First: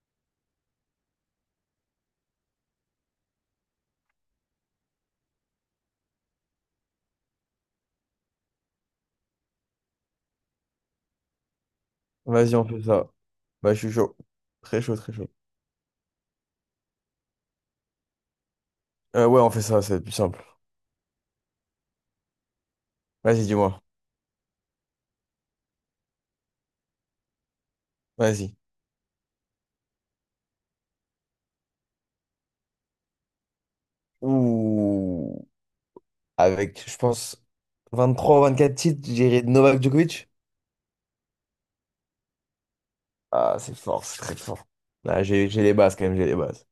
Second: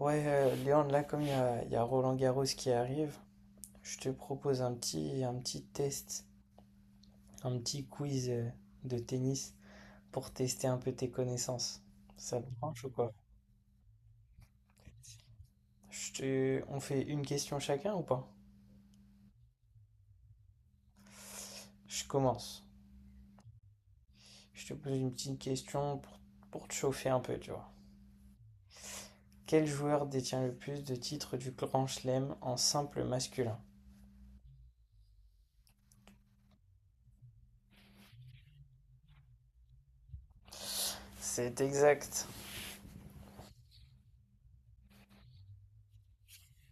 Ouais, Léandre, là, comme il y a Roland Garros qui arrive, je te propose un petit test, un petit quiz de tennis pour tester un peu tes connaissances. Ça te Vas-y, on fait branche ou ça. quoi? Bah, je suis chaud. Très chaud, très chaud. On fait une question chacun ou pas? Ouais, on fait ça, c'est plus simple. Je commence. Vas-y, dis-moi. Je te pose une petite question pour te chauffer un peu, tu vois. Vas-y. Quel joueur détient le plus de titres du Grand Chelem en simple masculin? Ouh. Avec, je pense, 23 24 titres, j'irai Novak Djokovic. C'est exact. Ah, c'est fort, c'est très fort. Là, j'ai les bases quand même, j'ai les bases.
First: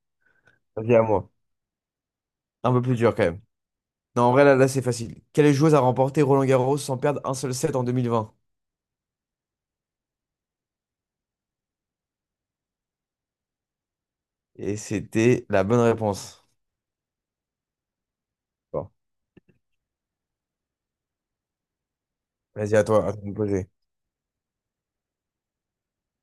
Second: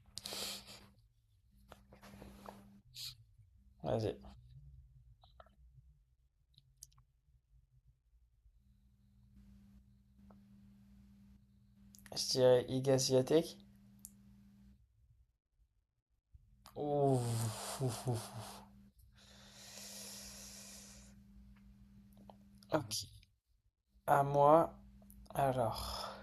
Vas-y, à moi. Un peu plus dur quand même. Vas-y. Non, en vrai, là c'est facile. Quelle joueuse a remporté Roland Garros sans perdre un seul set en 2020? Je dirais Igaz Swiatek. Et c'était la bonne réponse. Ouh. Bon. Vas-y, Ok, à toi de me poser. à moi. Alors,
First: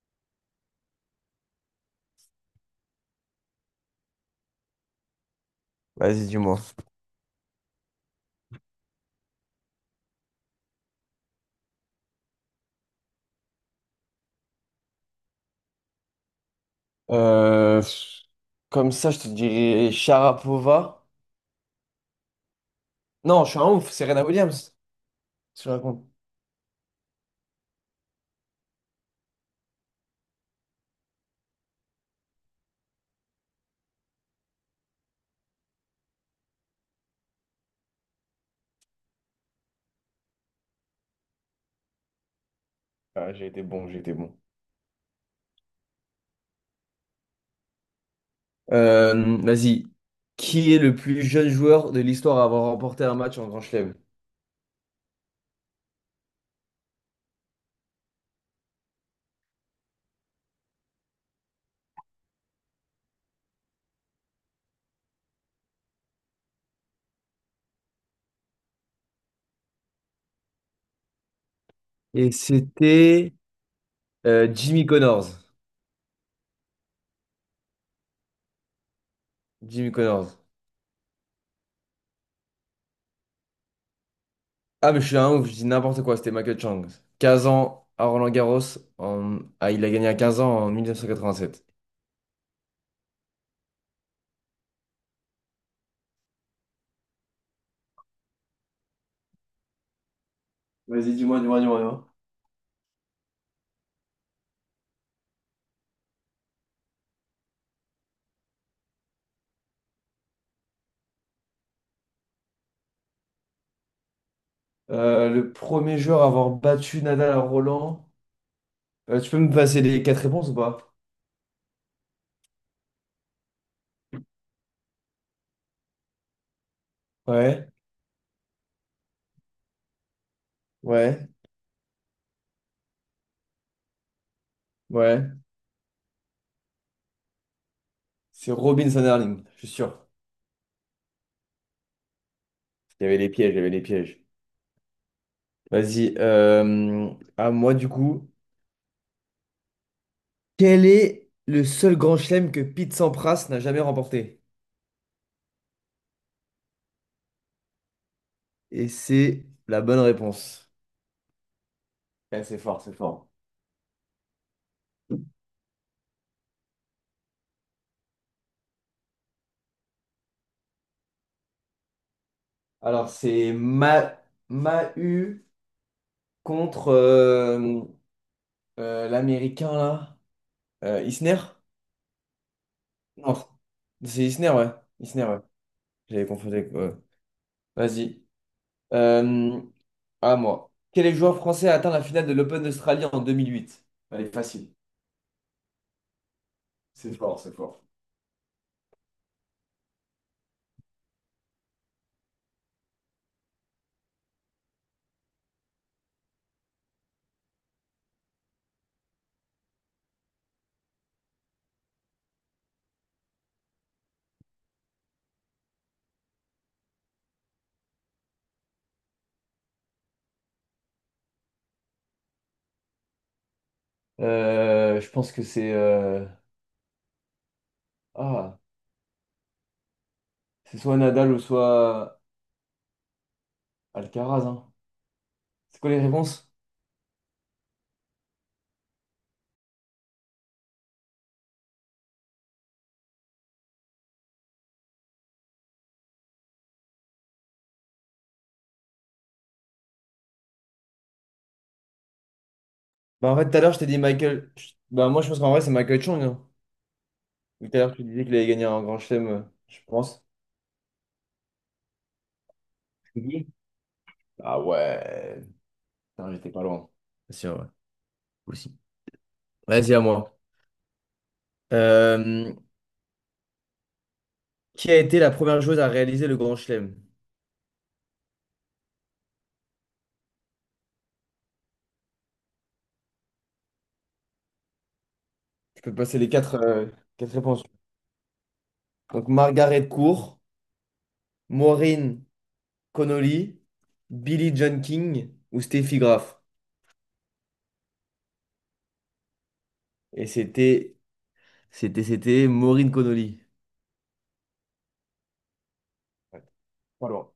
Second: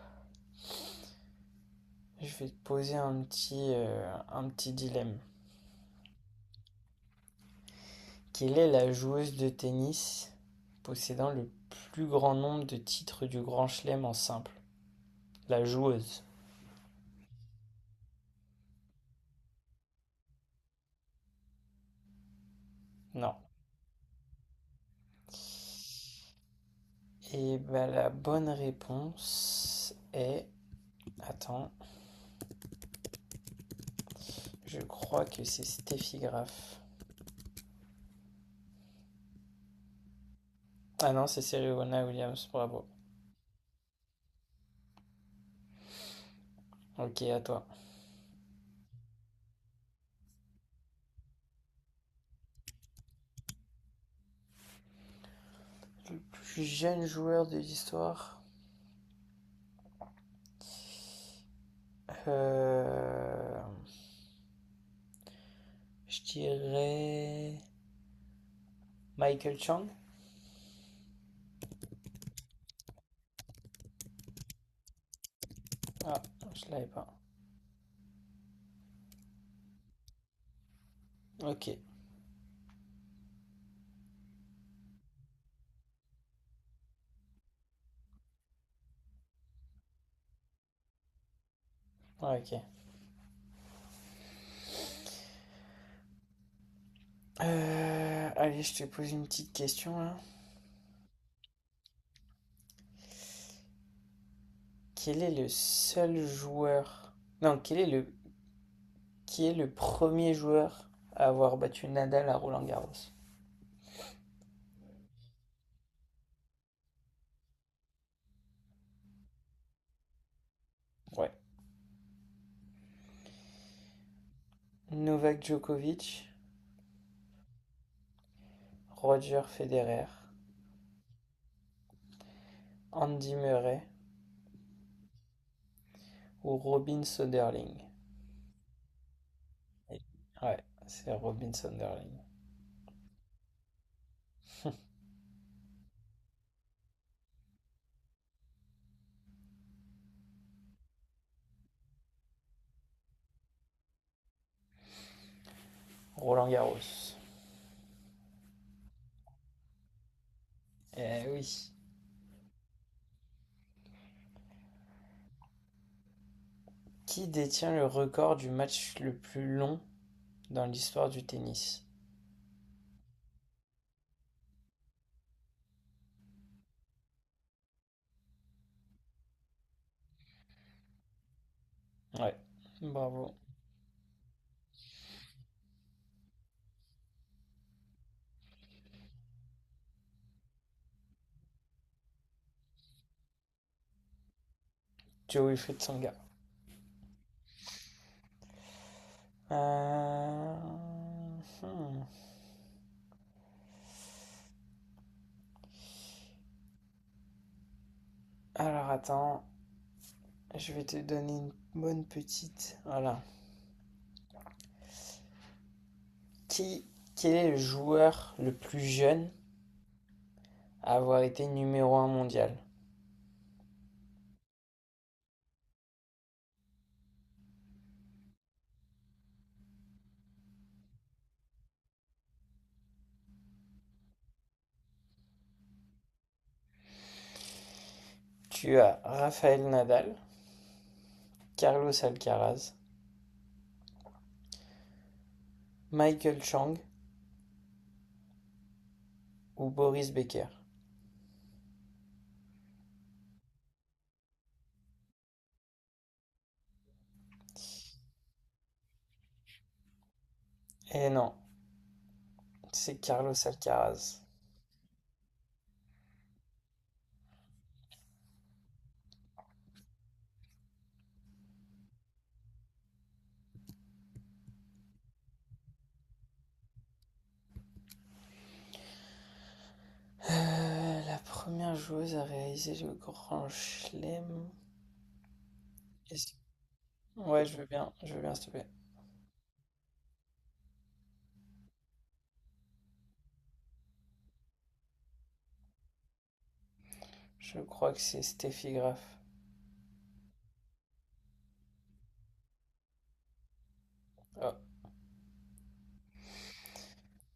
je vais te poser un petit dilemme. Vas-y, dis-moi. Quelle est la joueuse de tennis possédant le plus grand nombre de titres du Grand Chelem en simple? La joueuse. Euh, Comme ça, je te dirais Sharapova. Non. Non, je suis un ouf, c'est Serena Williams. Qu'est-ce que je raconte? Et bah, la bonne réponse est... Attends, je crois que c'est Steffi Graf. Ah non, c'est Serena Williams, bravo. Ah, j'ai été bon, j'ai été bon. Ok, à toi. Vas-y. Qui est le plus jeune joueur de l'histoire à avoir remporté un match en Grand Chelem? Le plus jeune joueur de l'histoire. Euh, je dirais Michael Chang. Et c'était Jimmy Connors. Ah, je l'avais pas. Jimmy Connors. Ok. Ah, mais je suis un ouf, je dis n'importe quoi, c'était Michael Chang. 15 ans à Roland-Garros. Ah, il a gagné à 15 ans en 1987. Ah, ok. Allez, je te pose une petite question là. Vas-y, dis-moi, dis-moi, dis-moi, dis-moi. Quel est le seul joueur... Non, quel est le... qui est le premier joueur à avoir battu Nadal à Roland Garros? Le premier joueur à avoir battu Nadal à Roland. Tu peux me passer les quatre réponses ou pas? Ouais. Novak Djokovic, Ouais, Roger Federer, ouais, Andy Murray ouais. ou Robin Söderling. C'est Robin Sanderling, je suis sûr. Ouais, c'est Robin Söderling. Il y avait les pièges, il y avait les pièges. Vas-y, à moi du coup. Quel est le seul grand chelem que Pete Sampras n'a jamais remporté? Roland Garros. Et c'est la bonne réponse. Eh oui. Ouais, c'est fort, c'est fort. Qui détient le record du match le plus long dans l'histoire du tennis? Alors, c'est Ma Mahu contre l'Américain, là. Isner? Ouais, bravo. Non, c'est Isner, ouais. Isner, ouais. J'avais confondu avec, ouais. Vas-y. Euh, à moi. Quel est le joueur français à atteindre la finale de l'Open d'Australie en 2008? Elle est facile. Joe Wilfried Tsonga. C'est fort, c'est fort. Euh, hmm. Alors attends, je vais te donner une bonne petite. Voilà. Qui, quel est le joueur le plus jeune à avoir été numéro un mondial? Je pense que ah, c'est soit Nadal ou soit Alcaraz, hein. C'est quoi les réponses? Tu as Rafael Nadal, Carlos Alcaraz, Michael Chang ou Boris Becker? Bah en fait, tout à l'heure, je t'ai dit Michael. Bah moi, je pense qu'en vrai, c'est Michael Chang, hein. Vu que tout à l'heure, tu disais qu'il avait gagné un grand chelem, je pense. Eh non, c'est Carlos Oui. Alcaraz. Ah ouais. Putain, j'étais pas loin. C'est sûr, ouais. Aussi. Vas-y, à moi. Euh, qui a été la première joueuse à réaliser le grand chelem? La première joueuse à réaliser le Grand Chelem, Je peux passer est-ce les quatre ouais, réponses. Je veux bien, s'il te plaît. Donc, Margaret Court, Maureen Connolly, Billie John King ou Steffi Graf. Je crois que c'est Steffi Graf. Et c'était Maureen Connolly. Oh, Ouais, pas loin.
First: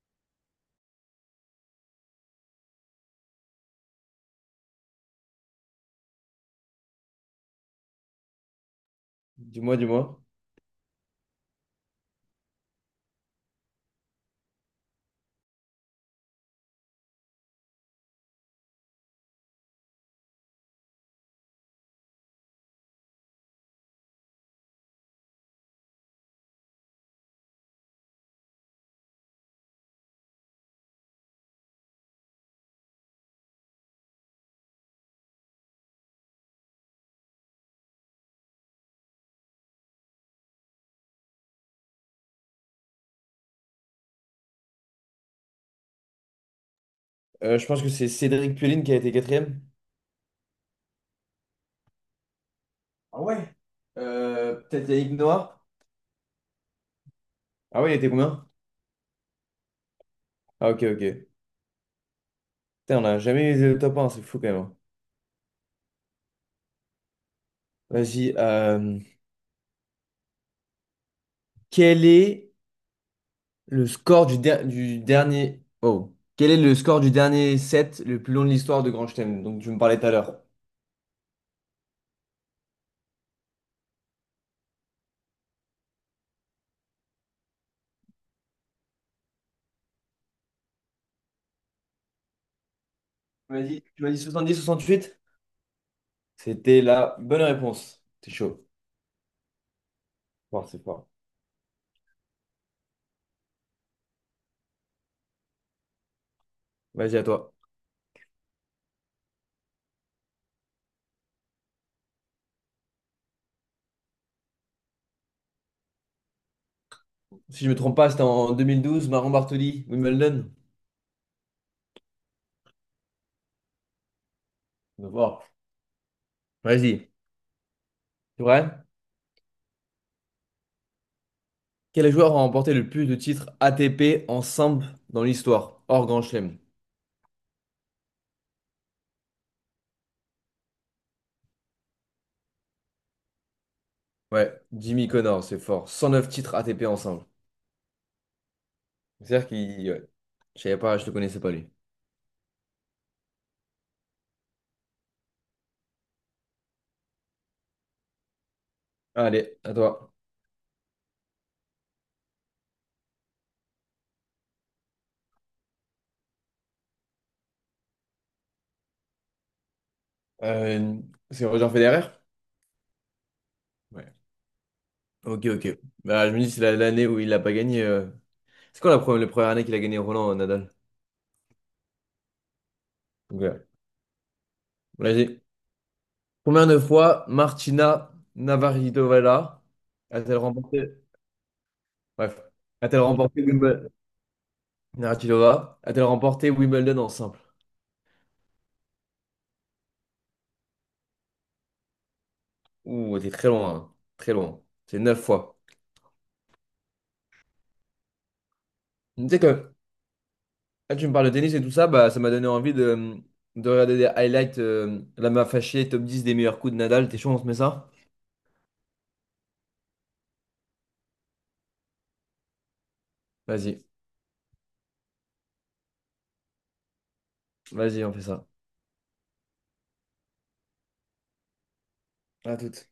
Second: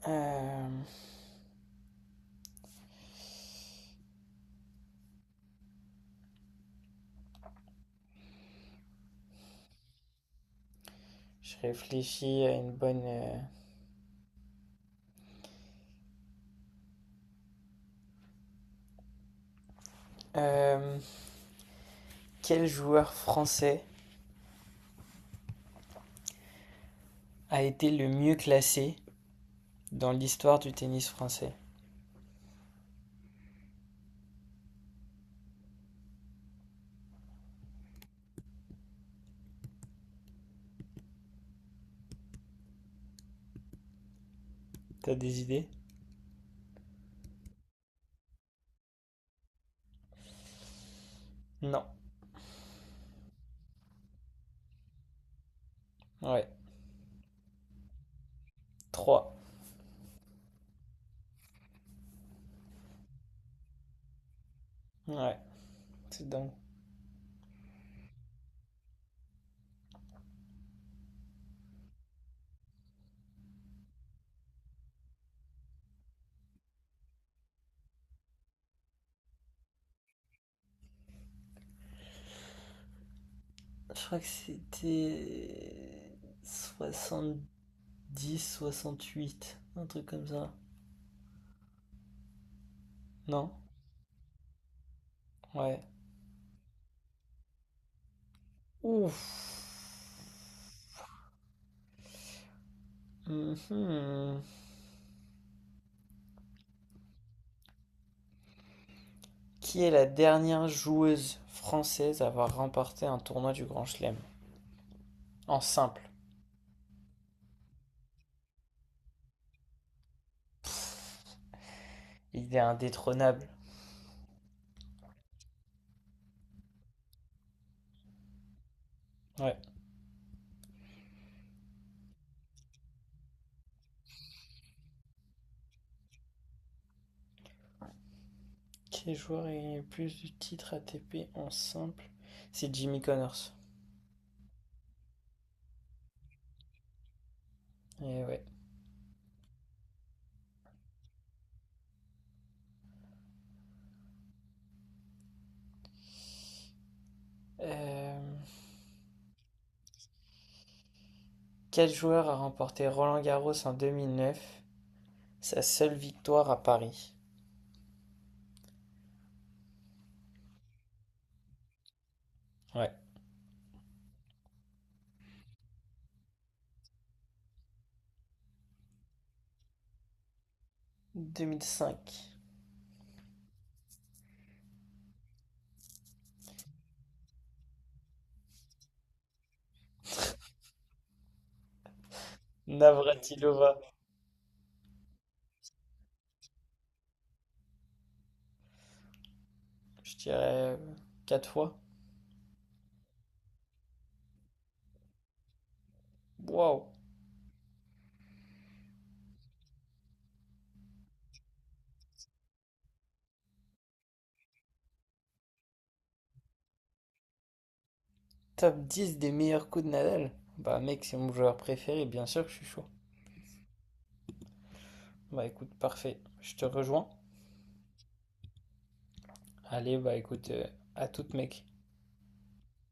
hem, Dis-moi, dis-moi. je réfléchis à une bonne. Heu, hem, quel joueur français a été le mieux classé dans l'histoire du tennis français? T'as des idées? Je pense que c'est Cédric Pullin qui a été quatrième. Non. Ah ouais? Peut-être Yannick Noah? Ouais, Ah ouais, il était combien? trois. Ah ok, ok. Putain, on n'a jamais eu le top un, c'est fou quand même, hein. Ouais, c'est dingue. Vas-y. Quel est le score du, du dernier. Oh. Quel est le score du dernier set le plus long de l'histoire de Grand Chelem? Donc tu me parlais tout à l'heure. Je crois que c'était 70-68, un truc comme ça. Non? Tu m'as dit 70-68? Ouais. C'était la bonne réponse. C'est chaud. Ouf. Fort, c'est fort. Mhm. Vas-y, à toi. Qui est la dernière joueuse française à avoir remporté un tournoi du Grand Chelem? En simple. Si je me trompe pas, c'était en 2012, Maron Bartoli, Wimbledon. Il est indétrônable. On va voir. Vas-y. C'est vrai? Ouais. Quel joueur a remporté le plus de titres ATP ensemble dans l'histoire, hors Grand Chelem? Quel joueur a gagné le plus de titres ATP en simple? C'est Jimmy Connors. Ouais, Jimmy Connor, c'est fort. 109 titres ATP ensemble. Et ouais. C'est-à-dire qu'il, ouais. Je savais pas, je le connaissais pas lui. Euh, Allez, à toi. Quel joueur a remporté Roland-Garros en 2009. Sa seule victoire à Paris. Euh, c'est Roger Federer? Ouais. Ouais. Ok, ok. Bah, je me dis, c'est l'année où il a pas gagné. C'est quoi la première année qu'il a gagné Roland Nadal? 2005. Donc, là. Combien de fois Martina Navratilova a-t-elle remporté? Bref. A-t-elle remporté Navratilova. Wimbledon? Navratilova a-t-elle remporté Wimbledon en simple? Je dirais 4 fois. Ouh, t'es très loin, hein. Très loin. C'est 9 fois. Waouh. Tu sais que. Ah, tu me parles de tennis et tout ça, bah, ça m'a donné envie de, regarder des highlights. La m'a fâché, top 10 des meilleurs coups de Nadal. T'es chaud, on se met ça? Top 10 des meilleurs coups de Nadal? Bah mec, c'est mon joueur préféré, bien sûr que je suis chaud. Vas-y, Bah écoute, parfait, je te rejoins. vas-y, on fait ça. Allez, bah écoute, à toute mec. À toute.